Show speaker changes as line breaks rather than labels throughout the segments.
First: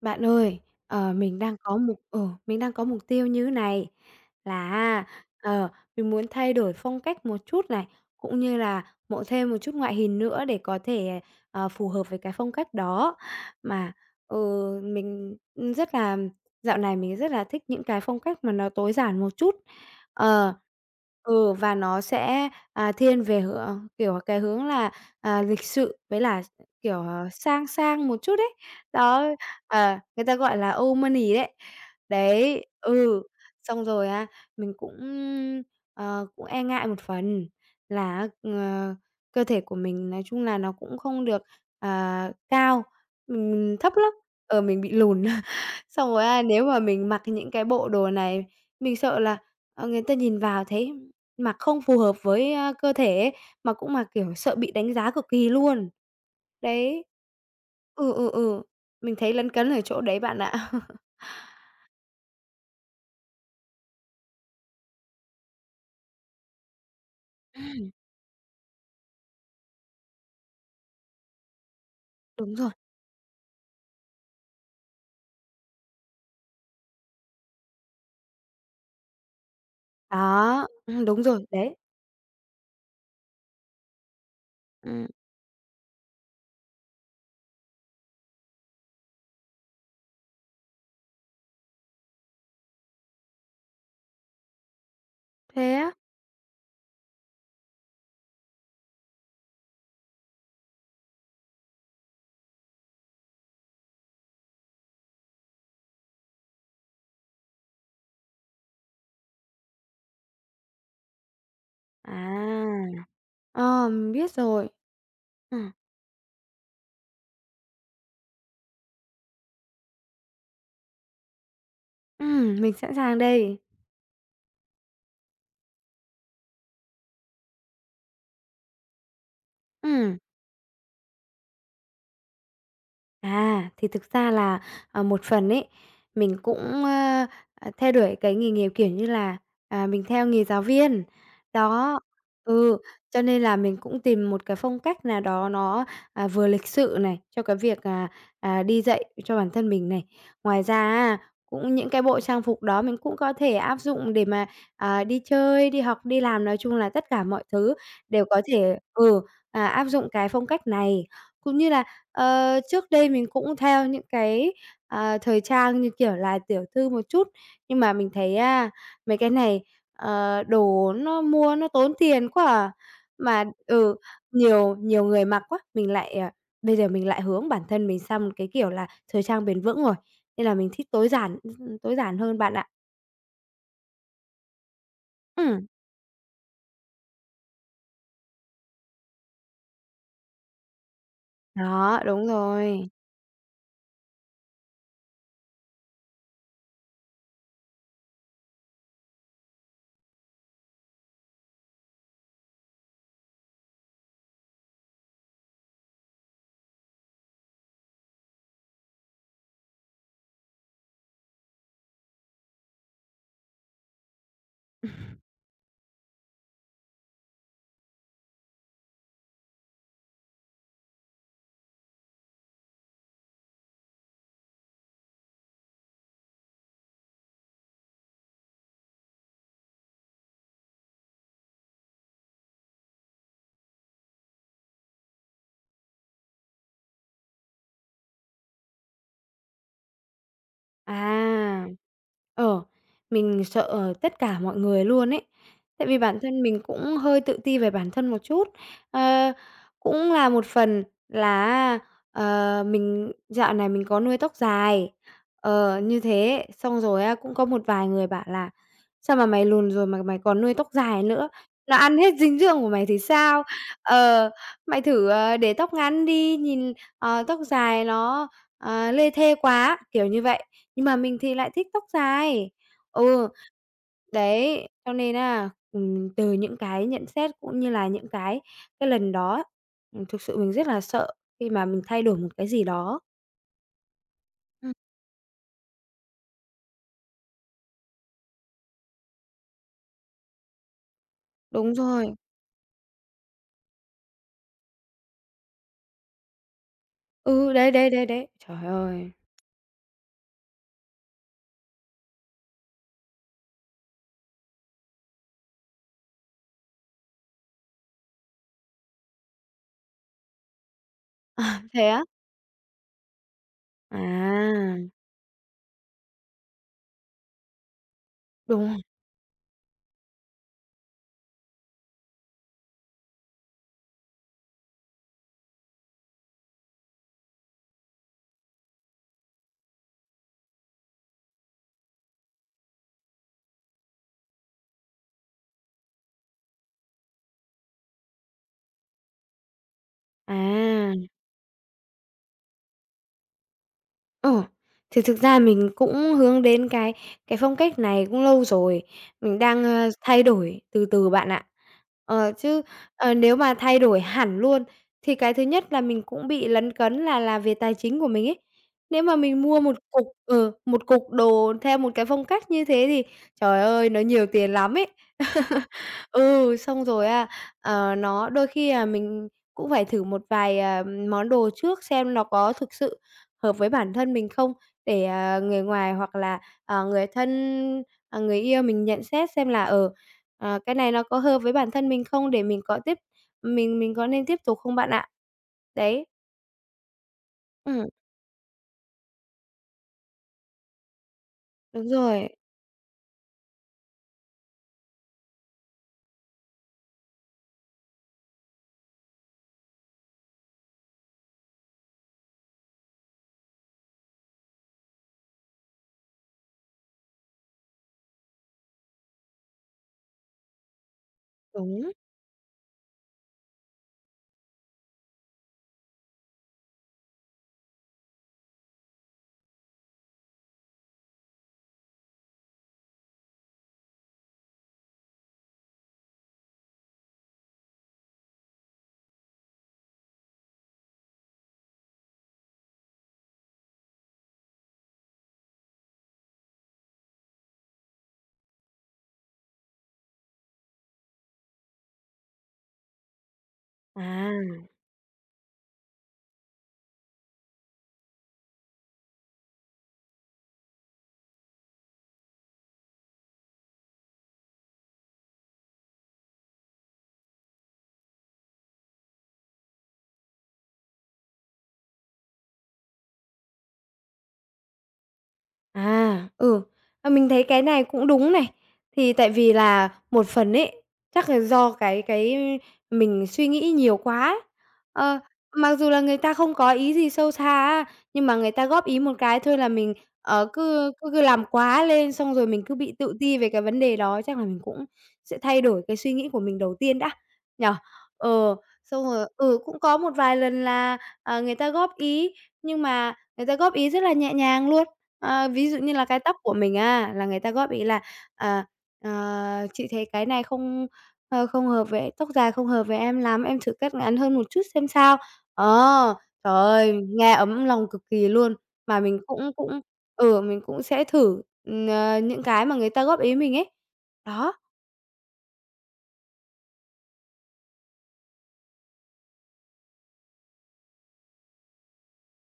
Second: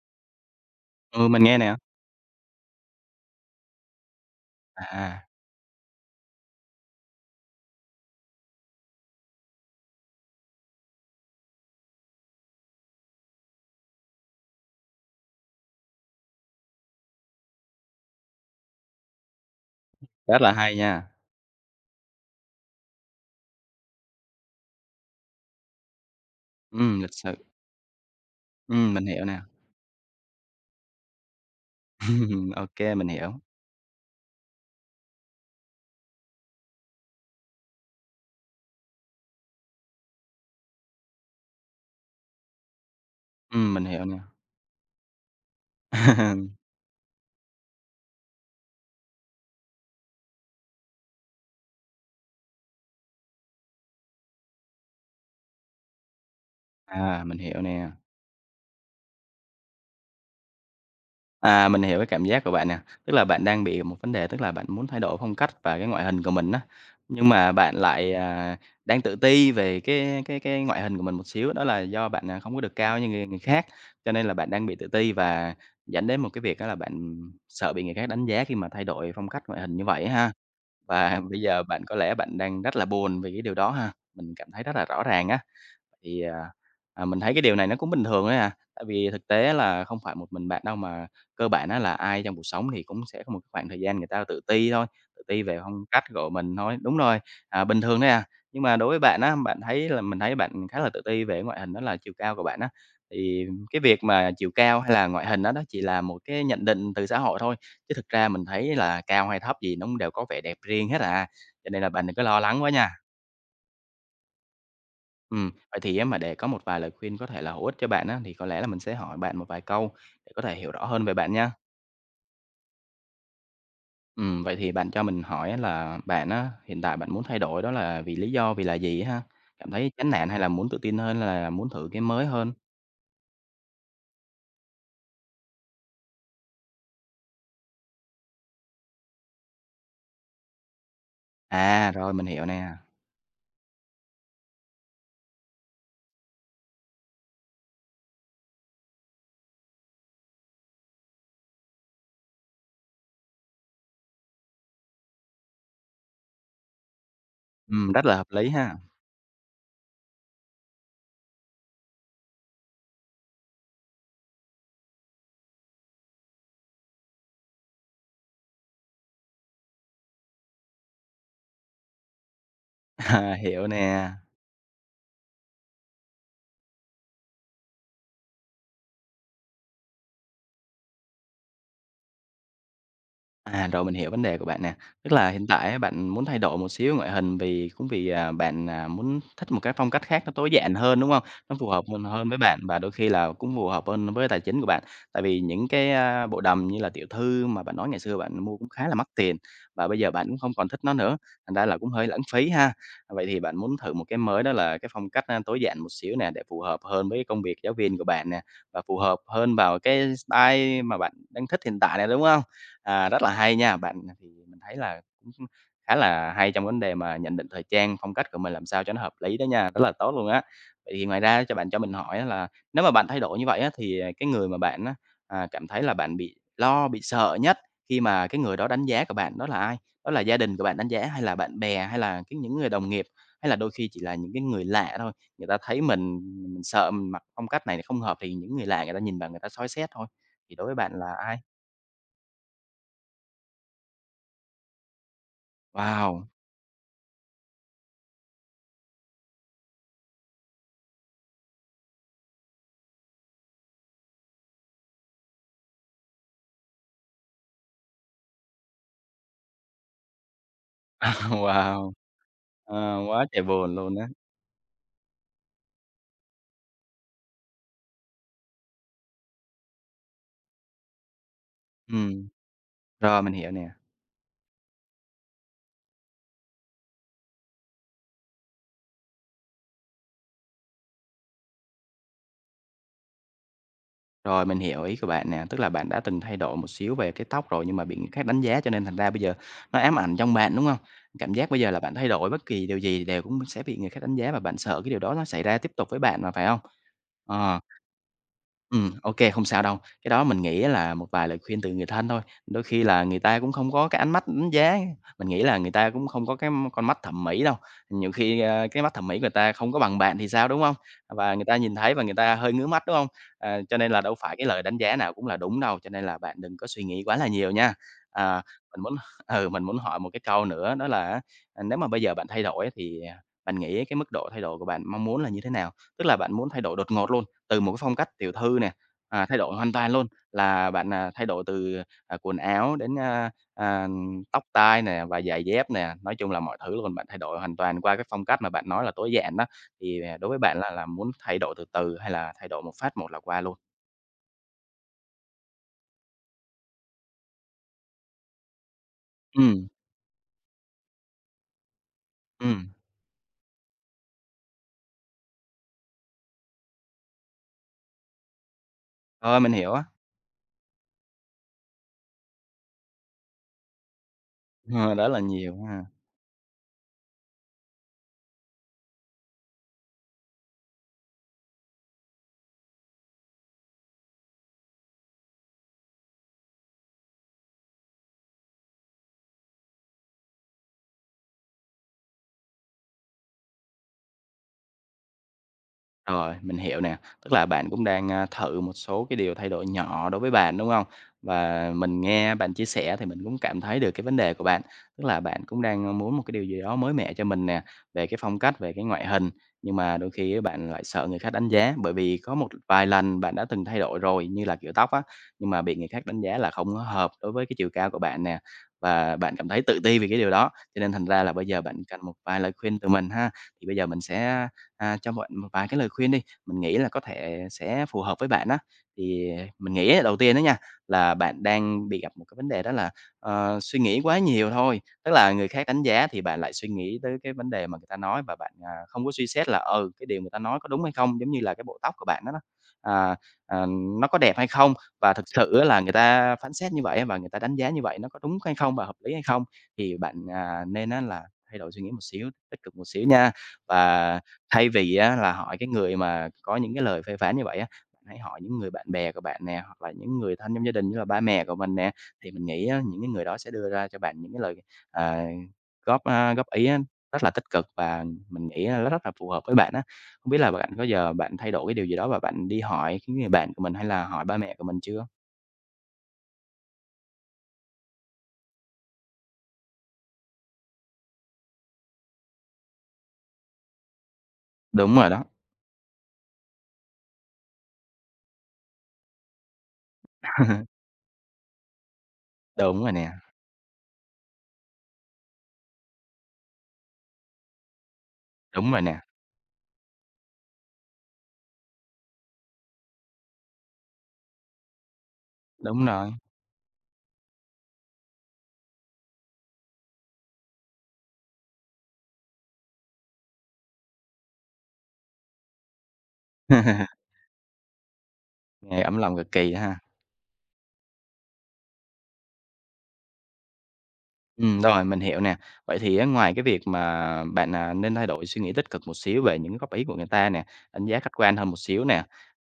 Bạn ơi,
Ừ,
mình
mình
đang
nghe nè.
có mục tiêu như thế này là
À,
ờ, mình muốn thay đổi phong cách một chút này, cũng như là thêm một chút ngoại hình nữa để có thể, phù hợp với cái phong cách đó. Mà, ừ, mình, rất là dạo này mình rất là thích những cái phong cách mà nó tối giản một chút.
rất là
Ờ,
hay nha.
và nó sẽ, thiên về hướng kiểu, cái hướng là, lịch sự với là, kiểu,
Lịch sự.
sang sang một chút đấy.
Mình hiểu
Đó,
nè.
Người ta gọi là old money đấy. Đấy,
Ok, mình hiểu.
xong rồi á, mình cũng, ờ, cũng e ngại một phần là á, cơ thể của mình nói chung là nó cũng không được, cao, mình
Mình
thấp
hiểu
lắm,
nè.
mình bị lùn. Xong rồi á, nếu mà mình mặc những cái bộ đồ này, mình sợ là, người ta nhìn vào thấy mặc không phù hợp với, cơ thể ấy, mà, kiểu, sợ bị đánh giá cực kỳ luôn. Đấy.
À, mình hiểu nè.
Ừ, ừ, ừ. Mình thấy lấn cấn ở chỗ đấy bạn ạ.
À, mình hiểu cái cảm giác của bạn nè. Tức là bạn đang bị một vấn đề, tức là bạn muốn thay đổi phong cách và cái ngoại hình của mình á, nhưng mà bạn
Ừm.
lại, đang tự ti về cái ngoại hình của mình một xíu, đó là do bạn, không
Đúng
có
rồi,
được cao như người người khác, cho nên là bạn đang bị tự ti và dẫn đến một cái việc đó là bạn sợ bị người khác đánh giá khi mà thay đổi phong cách ngoại hình như vậy ha.
đó,
Và
đúng
bây
rồi,
giờ
đấy,
bạn có lẽ bạn đang rất là buồn về cái điều đó ha? Mình cảm thấy rất là rõ
ừm,
ràng á. Thì mình thấy cái điều này nó cũng bình thường đấy à, tại vì thực tế là không phải một mình bạn đâu, mà cơ bản á là ai trong cuộc sống thì cũng sẽ có một cái khoảng thời gian người ta tự ti thôi, tự ti về
thế
phong
á?
cách của mình thôi. Đúng rồi, à, bình thường đấy à. Nhưng mà đối với bạn á, bạn thấy là mình thấy bạn khá là tự ti về ngoại hình đó là chiều cao của bạn á, thì cái việc mà chiều cao hay là ngoại hình đó, đó chỉ là một cái nhận định từ xã hội thôi, chứ thực ra mình thấy là cao hay thấp gì nó cũng đều có vẻ đẹp riêng hết à, cho nên là bạn đừng có lo lắng
À,
quá nha.
mình biết rồi. Ừm,
Vậy thì á mà để có một vài lời khuyên có thể là hữu ích cho bạn á, thì có lẽ là mình sẽ hỏi bạn một vài câu để có thể hiểu rõ hơn về bạn nha.
mình sẵn sàng đây.
Vậy thì bạn cho mình hỏi á là bạn á, hiện tại bạn muốn thay đổi đó là vì lý do, vì là gì á ha? Cảm thấy chán
Ừm.
nản hay là muốn tự tin hơn, là muốn thử cái mới hơn?
Thì thực ra là, một phần ấy, mình cũng, ơ, ờ, à, theo đuổi cái nghề nghiệp, kiểu như là, mình theo nghề giáo viên.
À,
Đó,
rồi mình hiểu nè.
ừ, cho nên là mình cũng tìm một cái phong cách nào đó nó, vừa lịch sự này, cho cái việc, đi dạy cho bản thân mình này. Ngoài ra á, cũng những cái bộ trang phục đó mình cũng có thể áp dụng để mà, đi chơi, đi học, đi làm, nói chung là tất cả mọi thứ
Rất là
đều
hợp
có
lý ha.
thể áp dụng cái phong cách này. Cũng như là Ờ, Trước đây mình cũng theo những cái, thời trang như kiểu là tiểu thư một chút, nhưng mà mình thấy, mấy cái này, đồ nó mua nó tốn tiền quá à.
À,
Mà
hiểu nè.
nhiều nhiều người mặc quá, mình lại, à bây giờ mình lại hướng bản thân mình sang một cái kiểu là thời trang bền vững rồi, nên là mình thích tối giản hơn bạn ạ.
À, rồi mình hiểu vấn đề của bạn nè. Tức là hiện
Ừm,
tại á, bạn muốn thay đổi một xíu ngoại hình vì cũng vì, bạn, muốn thích một cái phong cách khác nó tối giản hơn, đúng không? Nó phù hợp
đó,
hơn
đúng
hơn với bạn và
rồi.
đôi khi là cũng phù hợp hơn với tài chính của bạn. Tại vì những cái, bộ đầm như là tiểu thư mà bạn nói ngày xưa bạn mua cũng khá là mắc tiền và bây giờ bạn cũng không còn thích nó nữa, thành ra là cũng hơi lãng phí ha. À, vậy thì bạn muốn thử một cái mới đó là cái phong cách, tối giản một xíu nè, để phù hợp hơn với công việc giáo viên của bạn nè, và phù hợp hơn vào cái style mà bạn đang thích hiện tại nè, đúng không? À, rất là hay nha, bạn thì mình thấy là cũng khá là hay trong vấn đề mà nhận định thời trang, phong cách của mình làm sao cho nó hợp lý đó nha, rất là tốt luôn á. Vậy thì ngoài ra cho bạn cho mình hỏi á là nếu mà bạn thay đổi như vậy á, thì, cái người mà bạn á, cảm thấy là bạn bị lo, bị sợ nhất khi mà cái người đó đánh giá của bạn đó là ai? Đó là gia đình của bạn đánh giá, hay là bạn bè, hay là cái những người đồng nghiệp, hay là đôi khi chỉ là những cái người lạ thôi, người ta thấy mình sợ mình mặc phong cách này không hợp thì những người lạ người ta nhìn vào người ta soi xét thôi, thì đối với bạn là ai?
À, ờ, mình sợ tất cả mọi người luôn ấy. Tại vì bản
Wow!
thân mình cũng hơi tự ti về bản thân một chút. Ờ, Cũng là một phần là ờ, mình dạo này mình có nuôi tóc dài, như thế, xong rồi á, cũng có một vài người bảo là "Sao mà mày lùn rồi mà mày còn nuôi tóc dài nữa?
À,
Nó
wow!
ăn hết dinh dưỡng của
Ờ,
mày thì
quá trời
sao?
buồn luôn á.
Ờ, Mày thử, để tóc ngắn đi, nhìn, tóc dài nó, lê thê quá", kiểu như vậy. Nhưng mà mình thì lại thích tóc
Ừm,
dài.
rồi,
Ừ,
mình hiểu nè.
đấy, cho nên á, từ những cái nhận xét cũng như là những cái lần đó, thực sự mình rất là sợ khi mà mình thay đổi một cái gì đó.
Rồi, mình
Ừm.
hiểu ý của bạn nè, tức là bạn đã từng thay đổi một xíu về cái tóc rồi nhưng mà bị người khác đánh giá cho nên thành ra bây giờ nó ám ảnh trong bạn, đúng không? Cảm giác bây giờ
Đúng
là bạn thay
rồi.
đổi bất kỳ điều gì đều cũng sẽ bị người khác đánh giá và bạn sợ cái điều đó nó xảy ra tiếp tục với bạn mà, phải không?
Ừ,
Ờ.
đấy, đấy, đấy, đấy. Trời ơi!
Ok không sao đâu. Cái đó mình nghĩ là một vài lời khuyên từ người thân thôi. Đôi khi là người ta cũng không có cái ánh mắt đánh giá, mình nghĩ là người ta cũng không có cái con mắt thẩm mỹ đâu. Nhiều khi, cái mắt thẩm mỹ người ta không có bằng bạn thì sao, đúng không? Và người ta nhìn
Thế
thấy và
á?
người ta hơi ngứa mắt, đúng không? Ờ, cho nên là đâu phải cái lời đánh
À,
giá nào cũng là đúng đâu, cho nên là bạn đừng có suy nghĩ quá là nhiều nha. À,
đúng rồi.
mình muốn ừ, mình muốn hỏi một cái câu nữa đó là nếu mà bây giờ bạn thay đổi á thì, bạn nghĩ cái mức độ thay đổi của bạn mong muốn là như thế nào? Tức là bạn muốn thay đổi đột ngột luôn, từ một cái phong cách tiểu thư nè, thay đổi hoàn toàn luôn, là bạn, thay đổi từ, quần áo đến, tóc tai nè và giày dép nè, nói chung là mọi thứ luôn, bạn thay đổi hoàn toàn qua cái phong cách mà bạn nói là tối giản đó. Thì, đối với bạn là
À.
muốn thay đổi từ từ hay là thay đổi một phát một là qua luôn?
Ờ, thì thực ra mình cũng hướng đến cái phong cách này cũng lâu rồi, mình đang,
Ừm,
thay đổi từ từ bạn ạ. Ờ, chứ,
ừm,
Nếu mà thay đổi hẳn luôn thì cái thứ nhất là mình cũng bị lấn cấn là về tài chính của mình ấy. Nếu mà
rồi,
mình
mình
mua
hiểu á,
một cục đồ theo một cái phong cách như thế thì, trời ơi, nó nhiều tiền lắm ấy.
ờ, rất là nhiều ha.
Ừ, Xong rồi á, nó đôi khi là mình cũng phải thử một vài, món đồ trước xem nó có thực sự hợp với bản thân mình không, để, người ngoài hoặc là, người thân, người yêu mình nhận xét xem là, cái này nó có hợp với bản thân mình không để mình có nên tiếp tục không bạn ạ? Đấy,
Rồi, mình hiểu nè. Tức là bạn cũng
ừm,
đang, thử một số cái điều thay đổi nhỏ đối với bạn, đúng không? Và
đúng
mình
rồi,
nghe bạn chia sẻ thì mình cũng cảm thấy được cái vấn đề của bạn, tức là bạn cũng đang muốn một cái điều gì đó mới mẻ cho mình nè, về cái phong cách, về cái ngoại hình, nhưng mà đôi khi bạn lại sợ người khác đánh giá, bởi vì có một vài lần bạn đã từng thay đổi rồi, như là kiểu tóc á, nhưng mà bị người khác đánh giá là không có hợp đối với cái chiều cao của bạn nè, và bạn cảm thấy tự ti vì cái điều đó, cho nên thành ra là bây giờ bạn
đúng.
cần một vài lời khuyên từ mình ha. Thì bây giờ mình sẽ cho bạn một vài cái lời khuyên đi, mình nghĩ là có thể sẽ phù hợp với bạn á. Thì mình nghĩ á, đầu tiên đó nha, là bạn đang bị gặp một cái vấn đề đó là, ờ, suy nghĩ quá nhiều thôi, tức là người khác đánh giá thì bạn lại suy nghĩ tới cái vấn đề mà người ta nói và bạn, không có suy xét là, ừ, cái điều người ta nói có đúng hay không, giống như là cái bộ tóc của bạn đó đó, à, à, nó có đẹp hay không? Và thực sự á là người ta phán xét như vậy và người ta đánh giá như vậy nó có đúng hay không và hợp lý hay không? Thì bạn, nên á là thay đổi suy nghĩ một xíu, tích cực một xíu nha. Và
À.
thay vì á là hỏi cái người mà có những cái lời phê phán như vậy á, bạn hãy hỏi những người bạn bè của bạn nè, hoặc là những người thân trong gia đình như là ba mẹ của mình nè, thì mình nghĩ á những cái người đó sẽ đưa ra cho bạn những cái lời, ờ, góp ý á rất là tích cực và mình nghĩ là nó rất là phù hợp với bạn á. Không biết là bạn có giờ bạn thay đổi cái điều gì đó và bạn đi hỏi cái người bạn của mình hay là hỏi ba mẹ của mình chưa?
À, ừ, mình thấy cái này cũng đúng này. Thì tại vì là một phần ấy, chắc là do cái mình suy nghĩ nhiều quá ấy.
Đúng rồi
Ờ,
đó.
Mặc dù là người ta không có ý gì sâu xa á, nhưng mà người ta góp ý một cái thôi là mình, cứ cứ cứ làm quá lên, xong rồi mình cứ
Đúng rồi
bị
nè,
tự ti về cái vấn đề đó, chắc là mình cũng sẽ thay đổi cái suy nghĩ của mình đầu tiên đã, nhở. Ờ,
đúng rồi nè,
Xong rồi cũng có một vài lần là, người ta góp ý, nhưng mà người ta góp ý rất là nhẹ nhàng luôn. Ví dụ
đúng
như là
rồi.
cái tóc của mình á, là người ta góp ý là "À, ờ, chị thấy cái này không, ờ, không hợp với tóc dài không hợp với em lắm, em thử cắt ngắn hơn một chút xem sao." Ờ, Trời ơi, nghe ấm lòng cực kỳ luôn,
Nghe ấm
mà
lòng
mình
cực
cũng
kỳ ha.
cũng ừ, mình cũng sẽ thử, những cái mà người ta góp ý mình ấy. Đó,
Rồi, mình hiểu nè. Vậy thì á, ngoài cái việc mà bạn, nên thay đổi suy nghĩ tích cực một xíu về những góp ý của người ta nè, đánh giá khách quan hơn một xíu nè,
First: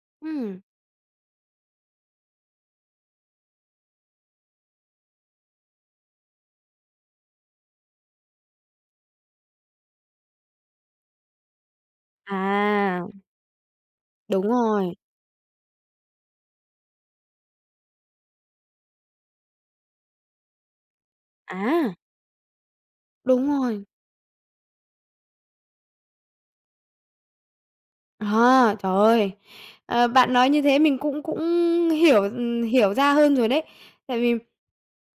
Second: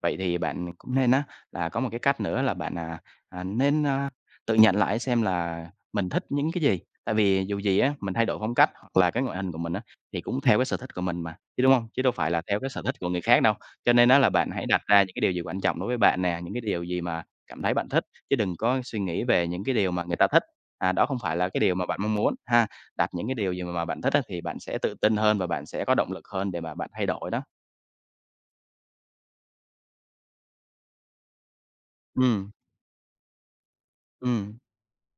vậy thì
ừm.
bạn cũng nên á, là có một cái cách nữa là bạn, à, nên, a, tự nhận lại xem là mình thích những cái gì. Tại vì dù gì á, mình thay đổi phong cách hoặc là cái ngoại hình của mình á, thì cũng theo cái sở thích của mình mà, chứ, đúng không? Chứ đâu phải là theo cái sở thích
À,
của người khác đâu. Cho nên đó là
đúng
bạn hãy đặt
rồi,
ra những cái điều gì quan trọng đối với bạn nè, những cái điều gì mà cảm thấy bạn thích, chứ đừng có suy nghĩ về những cái điều mà người ta thích, à, đó không phải là cái điều mà
à,
bạn mong muốn ha. Đặt những cái
đúng
điều gì
rồi.
mà bạn thích á, thì bạn sẽ tự tin hơn và bạn sẽ có động lực hơn để mà bạn thay đổi đó.
À, trời ơi! Bạn nói như thế mình cũng cũng hiểu,
Ừm,
hiểu ra hơn rồi đấy. Tại vì
ừm,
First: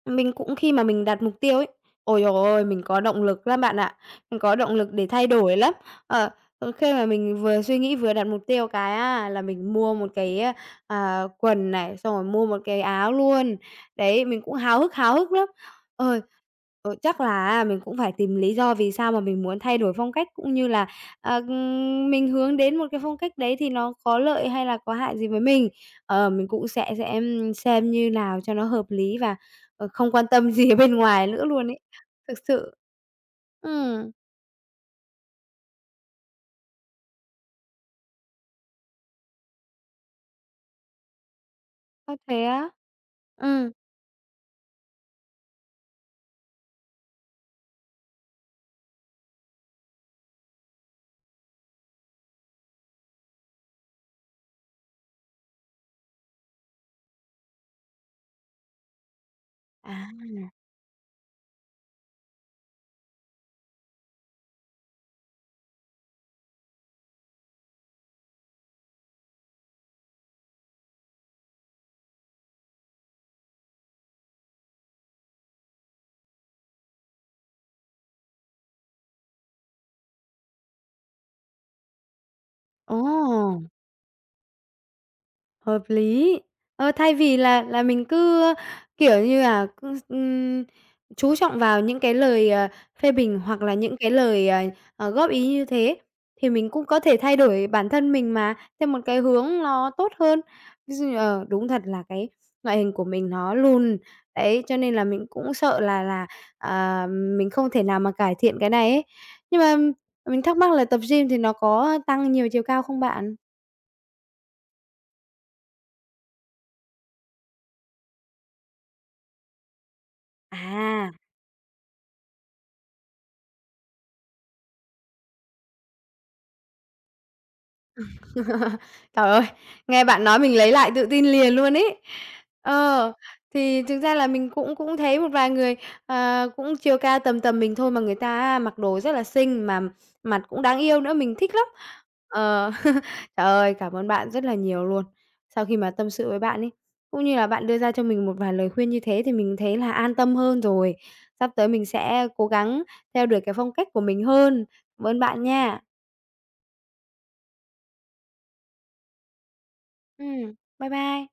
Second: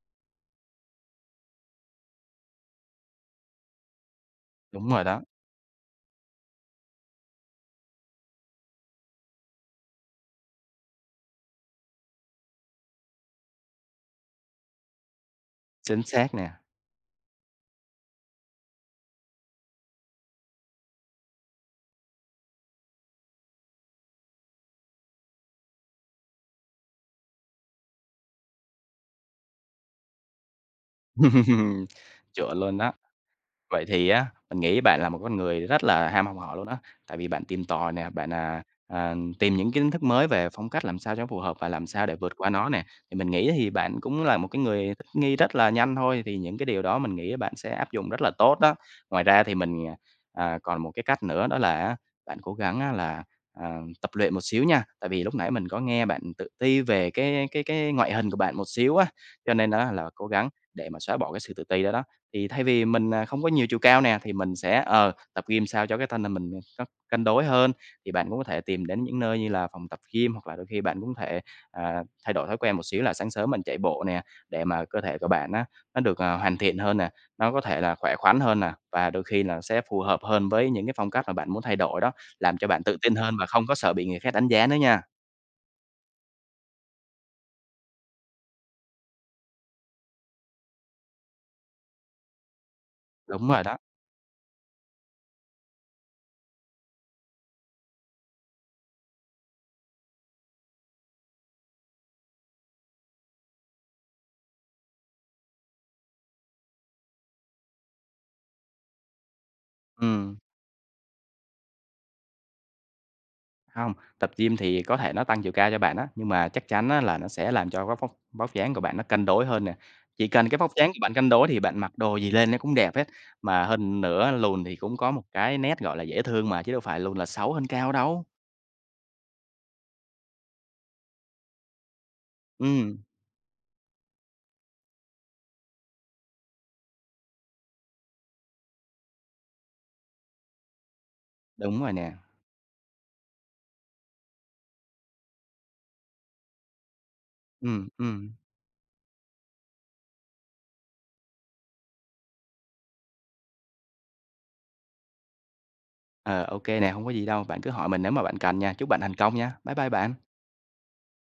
mình cũng khi mà mình đặt mục tiêu ấy, ôi trời ơi, mình có động lực lắm bạn ạ, mình có động
đúng
lực
rồi
để
đó,
thay đổi lắm. Ờ, Khi mà mình vừa suy nghĩ vừa đặt mục tiêu cái á, là mình mua một cái, quần này, xong rồi mua một cái áo luôn. Đấy, mình cũng háo hức lắm.
chính
ơi
xác nè.
Chắc là mình cũng phải tìm lý do vì sao mà mình muốn thay đổi phong cách cũng như là mình hướng đến một cái phong cách đấy thì nó có lợi hay là có hại gì với mình, mình cũng sẽ xem như nào cho nó hợp lý và, không quan tâm gì ở bên ngoài nữa luôn ấy, thực
Chuẩn
sự.
luôn đó. Vậy thì
Ừm,
á, mình nghĩ bạn là một con người rất là ham học hỏi luôn á. Tại vì bạn tìm tòi nè, bạn, tìm những kiến thức mới về phong cách làm sao cho phù hợp và làm sao để
có
vượt
thế
qua nó
á?
nè. Thì mình nghĩ thì
Ừm,
bạn cũng là một cái người thích nghi rất là nhanh thôi, thì những cái điều đó mình nghĩ bạn sẽ áp dụng rất là tốt đó. Ngoài ra thì mình, còn một cái cách nữa đó là bạn cố gắng á là, tập luyện một xíu nha. Tại vì lúc nãy mình có nghe bạn tự ti về cái ngoại hình của bạn một xíu á, cho nên á
à,
là cố gắng để mà xóa bỏ cái sự tự ti đó đó. Thì thay vì mình, không có nhiều chiều cao nè, thì mình sẽ, ờ, tập gym sao cho cái thân hình mình nó cân đối hơn. Thì bạn cũng có thể tìm đến những nơi như là phòng tập gym, hoặc là đôi khi bạn cũng có thể, thay đổi thói quen một xíu là sáng sớm mình chạy bộ nè, để mà cơ thể của bạn á, nó được, hoàn thiện hơn nè, nó có thể là khỏe khoắn hơn nè, và đôi khi là sẽ phù hợp hơn với những cái phong cách mà bạn muốn thay đổi đó, làm cho bạn tự
Ồ!
tin hơn và không có sợ bị người khác đánh giá nữa nha.
Hợp lý. Thay vì là mình cứ, kiểu như là, cứ, chú trọng vào những cái lời, phê bình
Đúng
hoặc
rồi
là
đó,
những cái lời, góp ý như thế, thì mình cũng có thể thay đổi bản thân mình mà, theo một cái hướng nó tốt hơn. Ví dụ như, đúng thật là cái ngoại hình của mình nó lùn, đấy, cho nên là mình cũng sợ là, mình không thể nào mà cải thiện cái này ấy. Nhưng mà
ừm.
mình thắc mắc là tập gym thì nó có tăng nhiều chiều cao không bạn?
Không tập gym thì có thể nó tăng chiều cao cho bạn á, nhưng mà chắc chắn á là nó sẽ làm cho cái vóc vóc dáng của bạn nó cân đối hơn nè. Chỉ cần cái vóc dáng của
À.
bạn cân đối thì bạn mặc đồ gì lên nó cũng đẹp hết. Mà hơn nữa lùn thì cũng có một cái nét, gọi là, dễ thương mà, chứ đâu phải lùn là xấu hơn cao đâu.
Trời ơi, nghe bạn nói mình lấy lại tự tin liền luôn ấy.
Ừm,
Ờ, thì thực ra là mình cũng cũng thấy một vài người, cũng chiều cao tầm tầm mình thôi mà người ta mặc đồ rất là xinh mà mặt cũng đáng yêu nữa, mình thích lắm.
đúng rồi nè.
Ờ, Trời ơi, cảm ơn bạn rất là nhiều luôn. Sau khi mà tâm sự với bạn ấy, cũng như là bạn đưa
Ừm,
ra cho mình
ừm.
một vài lời khuyên như thế thì mình thấy là an tâm hơn rồi. Sắp tới mình sẽ cố gắng theo đuổi cái phong cách của mình hơn. Cảm ơn bạn nha.
Ờ, ô nè, không có gì đâu, bạn cứ hỏi mình nếu mà bạn cần nha. Chúc bạn thành công nha. Bye bye bạn.
Ừm, Bye bye.